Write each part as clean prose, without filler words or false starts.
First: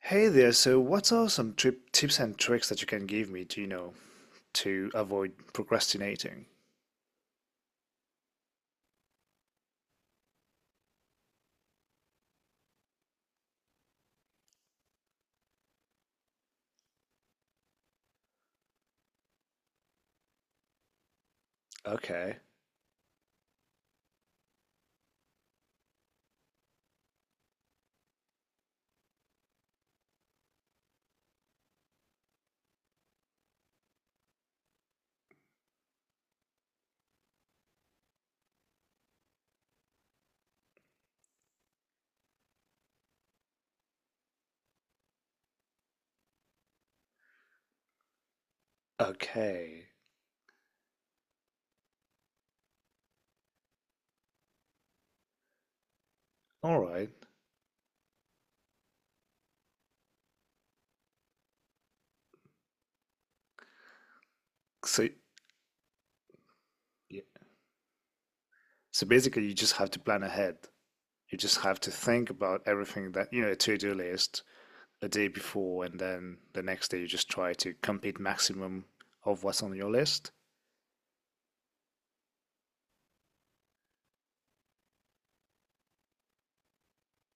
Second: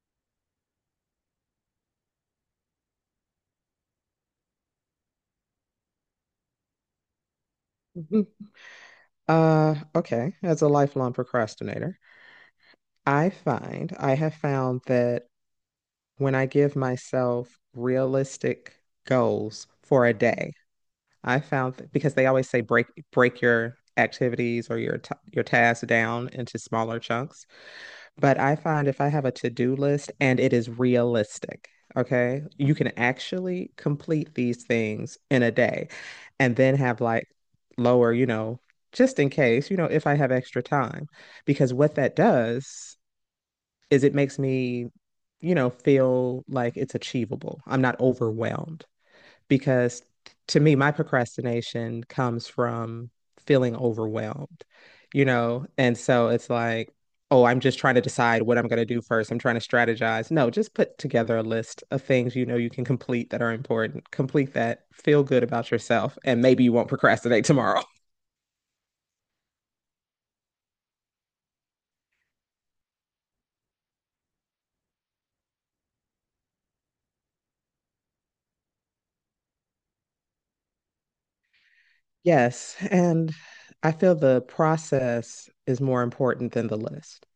Hey there, so what are some trip tips and tricks that you can give me to, to avoid procrastinating? Mhm. Okay. As a lifelong procrastinator, I have found that when I give myself realistic goals for a day, I found that because they Okay. always say break your activities or your ta your tasks down into smaller chunks. But I find if I have a to-do list and it is realistic, okay, you can actually complete these things in a day and then have like lower, just in case, if I have extra time. Because what that does is it makes me, feel like it's achievable. I'm not overwhelmed Okay. because to me, my procrastination comes from feeling overwhelmed. And so it's All like, right. oh, I'm just trying to decide what I'm going to do first. I'm trying to strategize. No, just put together a list of things you know you can complete that are important. Complete that, So, feel good about yourself, and maybe you won't yeah. procrastinate tomorrow. So basically you just have to plan ahead. You just have to think about everything that, you know, a to-do list a day before, and then the next day you just try to complete maximum of what's on your list. Yes, and I feel the process is more important than the list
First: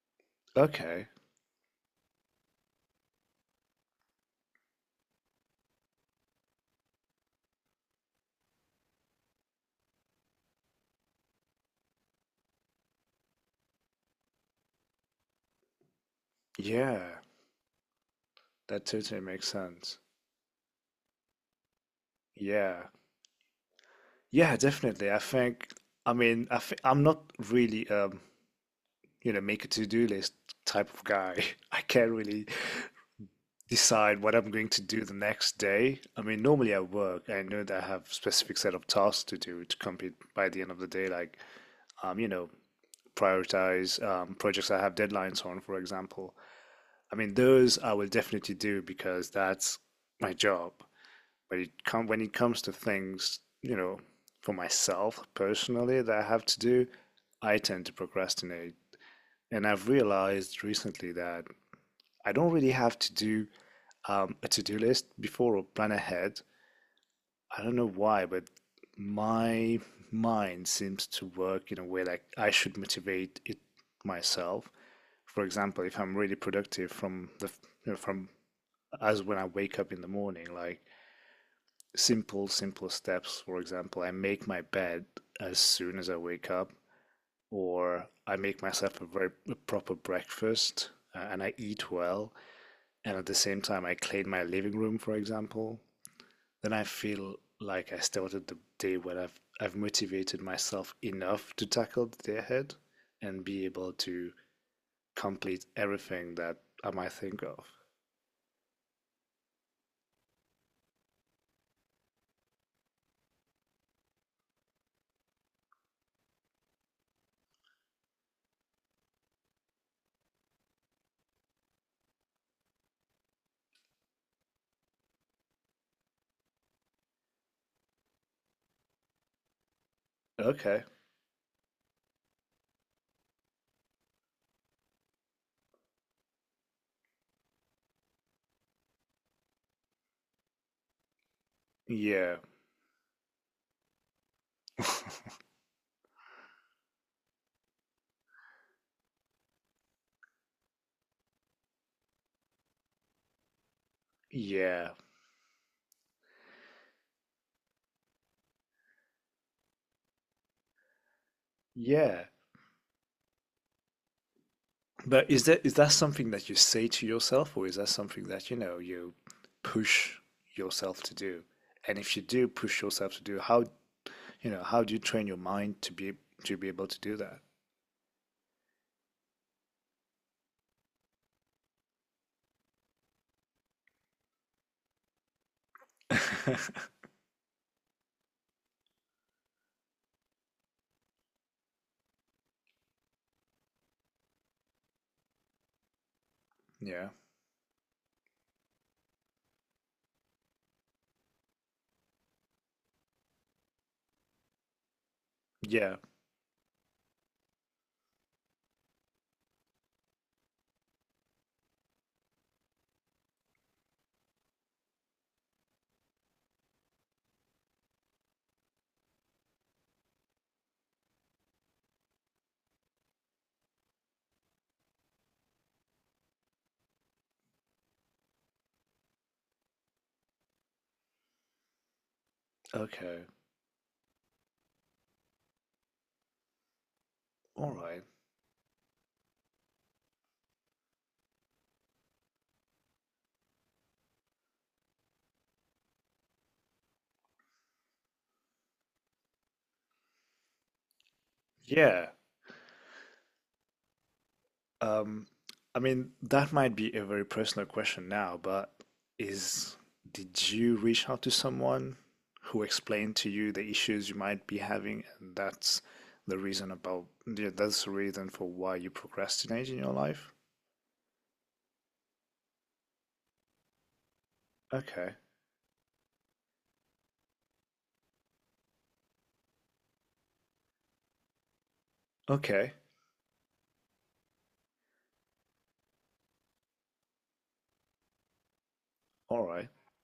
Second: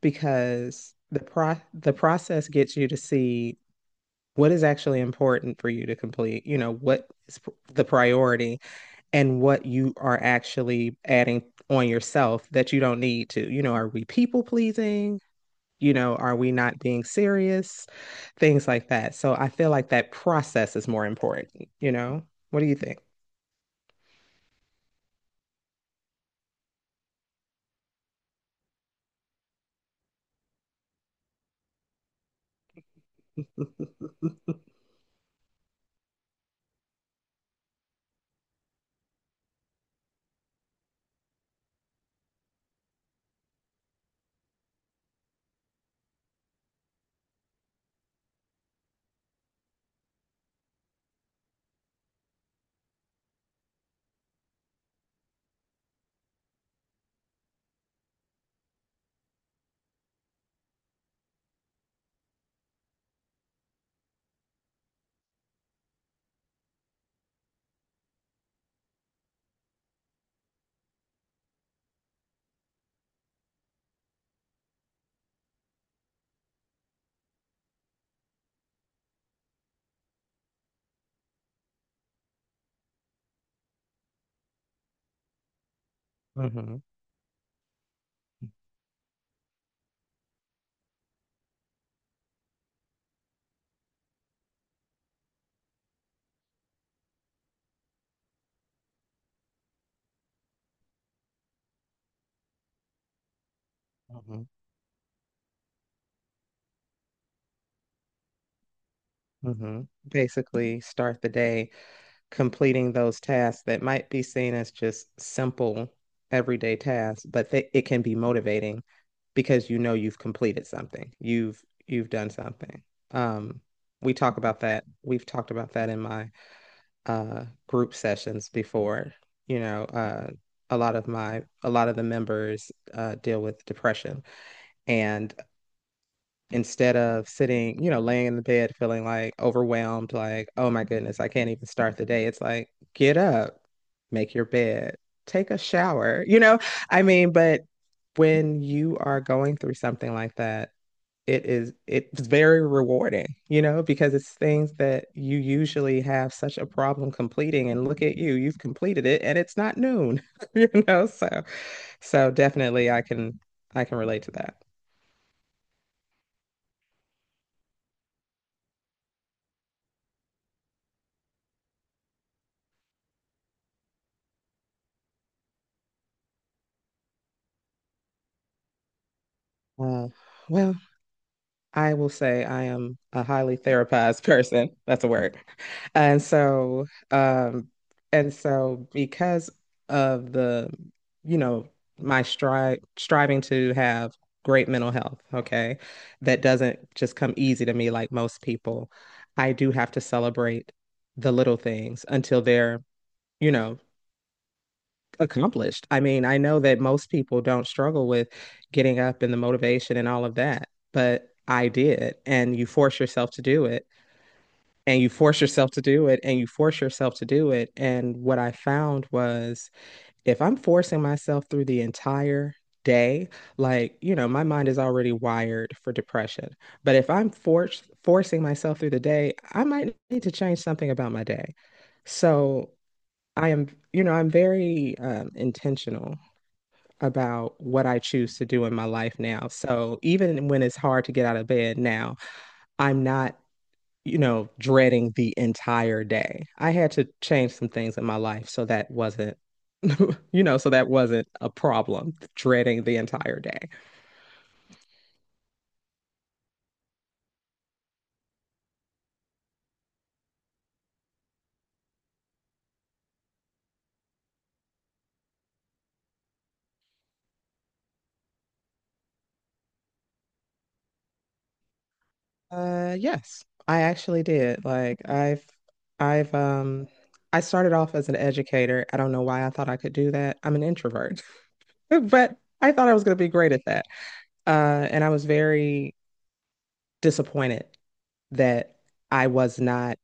because Okay. the pro the process gets you to see what is actually important for you to complete, you know, what is the priority and what you are actually adding on yourself that you don't need to. You know, are we people pleasing? You know, are we not being Yeah. serious? Things That like that. totally So makes I feel like sense. that process is more important, you know? What do you Yeah. think? Yeah, definitely. I think I mean, I'm not really you know, make a to-do list type of guy. I can't really decide what I'm going to do the next day. I mean, normally at work, I know that I have a specific set of tasks to do to complete by the end of the day, like you know, prioritize projects I have deadlines on, for example. I mean, those I will definitely do because that's my job. But it come when it comes to things, you know, for myself personally that I have to do, I tend to procrastinate. And I've realized recently that I don't really have to do a to-do list before or plan ahead. I don't know why, but my mind seems to work in a way like I should motivate it myself. For example, if I'm really productive from from as when I wake up in the morning, like simple steps. For example, I make my bed as soon as I wake up, hmm or I make myself a proper breakfast and I eat well, and at the same time I clean my living room, for example. Then I feel like I started the day when I've motivated myself enough to tackle the day ahead and be able to hmm complete everything that I might think of. hmm Basically, start the day completing those tasks that might be seen as just simple everyday tasks, but it can be motivating because you know you've completed something. You've done something. Um, we talk about that. We've talked about that in my group sessions before. You know, Okay. A lot of the members deal with depression, and instead of sitting, you know, laying in the bed feeling like overwhelmed, like, oh my goodness, I can't even start the day. Yeah. It's like, get up, make your bed, take a shower, you know? I mean, but when you are going through something like that, it's very rewarding, you know, because it's things Yeah. that you usually have such a problem completing and look at you, you've completed it and it's not noon, you know? So Yeah. so definitely I can relate to that. But is that something that you say to yourself, or is that something that, you know, you push yourself to do? And if you do push yourself to do, how, you know, how do you train your mind to be able to do that? Uh, well, I will say I am a highly therapized person. That's a word. And so, um, and so because of the, you know, my strive striving to have great mental health, okay, that doesn't Yeah. just come easy to me like most people. I do have to celebrate the little things until they're, you know, accomplished. Yeah. I mean, I know that most people don't struggle with getting up and the motivation and all of that, but I did. And you force yourself to do it, and you force yourself to do it. And what I found was if I'm forcing myself through the entire day, like, you know, my mind is already wired for depression. But if I'm forced forcing myself through the day, I might need to change something about my day. So Okay. I am, you know, I'm very intentional about All what I right. choose to do in my life now. So even when it's hard to get out of bed now, I'm not, you know, dreading the entire day. I had to change some things in my life so that wasn't, you know, so that wasn't a Yeah. problem, dreading the entire day. Um, I mean, that might be a very personal question now, but is did you reach out to someone who explained to you the issues you might be having, and that's the reason about yeah, that's the reason for why you procrastinate in your life? Yes, I actually did. Okay. I've um I started off as an educator. I don't know why I thought I could do that. I'm an introvert, but I Okay. thought I was going to be great at that. And I was very disappointed that I All was right. not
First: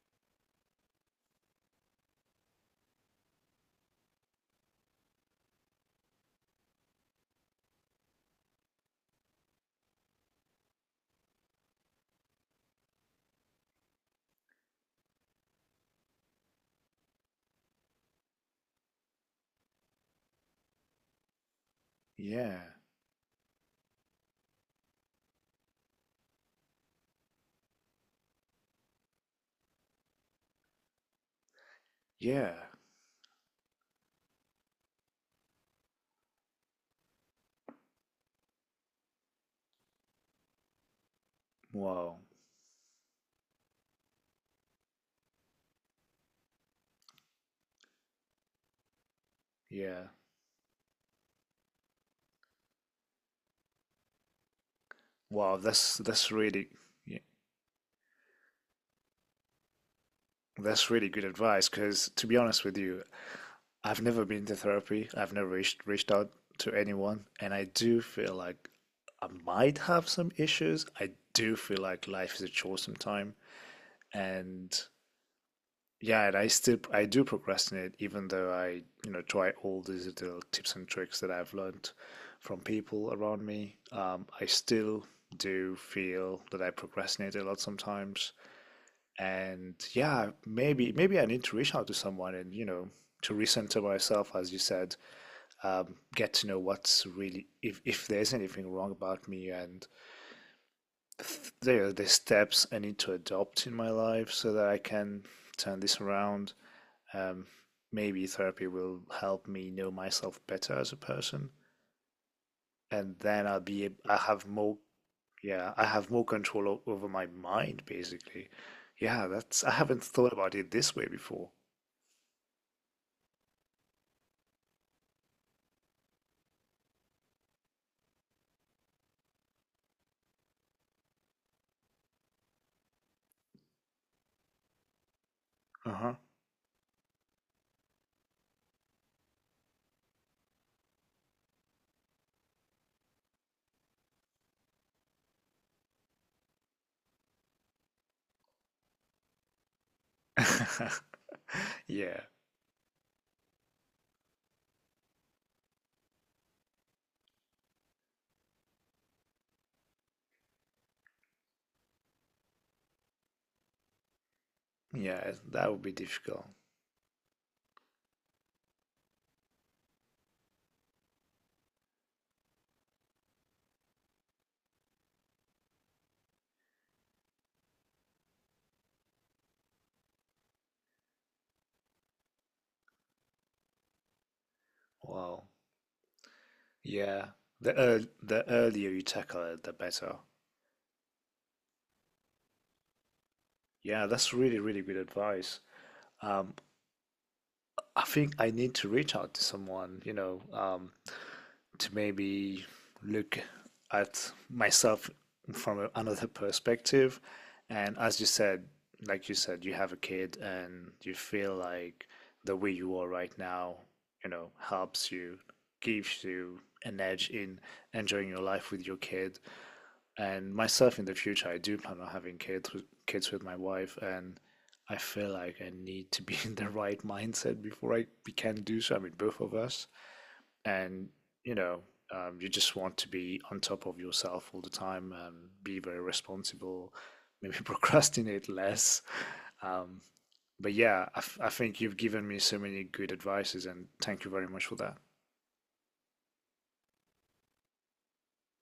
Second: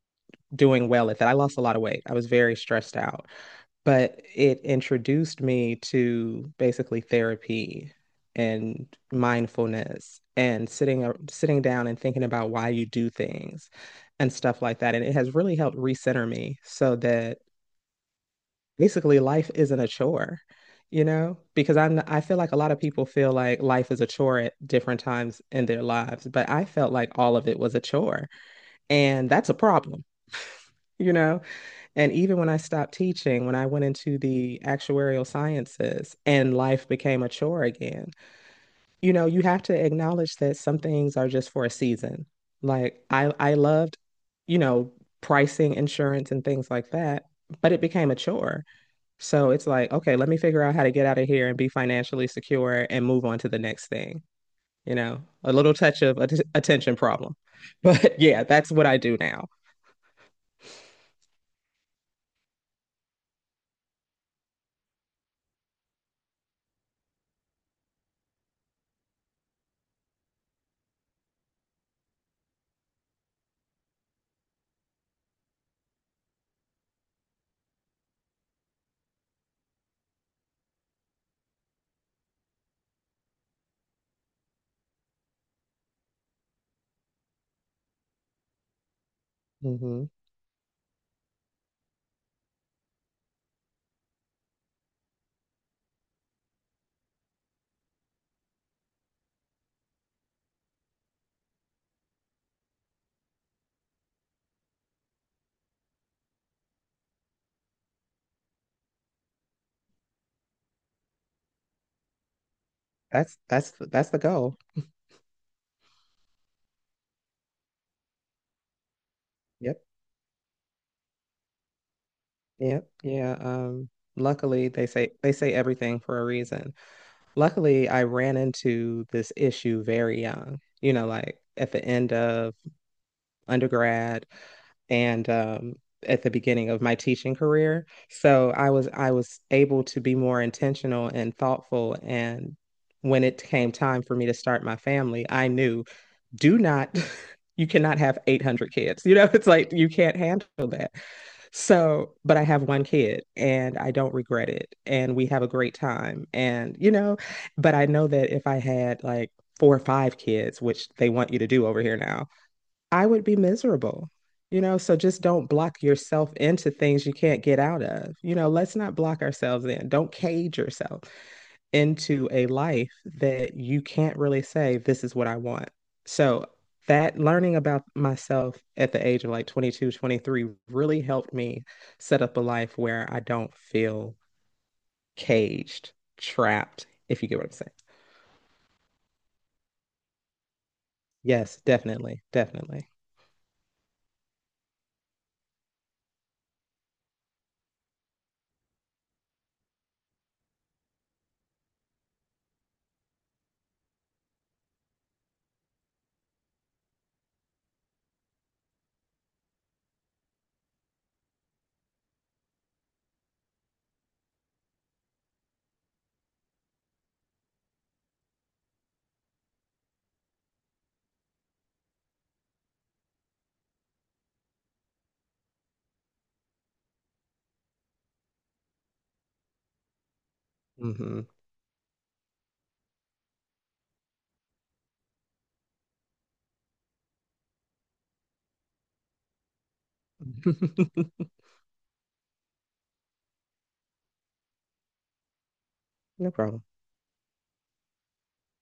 doing well at that. I lost a lot of weight. I was very stressed out but it introduced me to basically therapy and mindfulness and sitting down and thinking about why you do things and stuff like that. And it has really helped recenter me so that basically life isn't a chore, you know? Because I feel like a Yeah. lot of people feel like life is a chore at different times in their lives, but I felt like all of it was a chore, and that's a problem. You know, and even when I Yeah. stopped teaching, when I went into the actuarial sciences and life became a chore again, you know, you have to acknowledge that some things are just for a Wow. season. Like I loved, you know, pricing insurance and things like that, but it became a chore. So it's like, Yeah. okay, let me figure out how to get out of here and be financially secure and move on to the next thing. You know, a Wow, little touch of that's really. attention problem. But yeah, that's what I do now. That's really good advice because, to be honest with you, I've never been to therapy. I've never reached out to anyone, and I do feel like I might have some issues. I do feel like life is a chore sometimes, and yeah, and I do procrastinate, even though I you know try all these little tips and tricks that I've learned from people around me. I still do feel that I procrastinate a lot sometimes, and Hmm yeah, maybe I need to reach out to someone and, you know, to recenter myself, as you said. Get to know what's really, if there's anything wrong about me, and there are the steps I need to adopt in my life so that I can turn this around. Um, Maybe therapy will help me know myself better as a person, and That's then I the have goal. more yeah I have more control over my mind basically. Yeah, that's I Yep. haven't thought about it this way before. Yep. Yeah. Luckily they say everything for a reason. Luckily, I ran into this issue very young, you know, like at the end of undergrad and Uh huh. at the beginning of my teaching career. So I was able to be more intentional and thoughtful and when it came time for me to start my family, I knew do not you cannot have 800 kids, you know. It's like you can't handle that, so Yeah, but I have one kid and I don't regret it and we have a great time, and you know, but I know that if I had like 4 or 5 kids, which they want you to do over here now, I would be miserable, you know? So just yeah, don't that would block be yourself difficult. into things you can't get out of, you know, let's not block ourselves in. Don't cage yourself into a life that you can't really say, this is what I want. So that learning about myself at the age of like 22, 23 really helped me set up a life where I don't feel Wow. caged, trapped, if Yeah, you get what I'm saying. The earlier you tackle it, the better. Yes, definitely, definitely. Yeah, that's really, really good advice. Um, I think I need to reach out to someone, you know, to maybe look at myself from another perspective. And as you said, like you said, you have a kid and you feel like the way you are right now, you know, helps you, gives you an edge in enjoying your life with your kid. And myself in the future, I do plan on having kids with my wife, and I feel like I need to be in the right mindset before I can do so. I mean, both of us, and Hmm you know, you just want to be on top of yourself all the time, be very responsible, maybe procrastinate less. Um, but yeah, I think you've given me so many good advices, and thank you very much for that. No problem.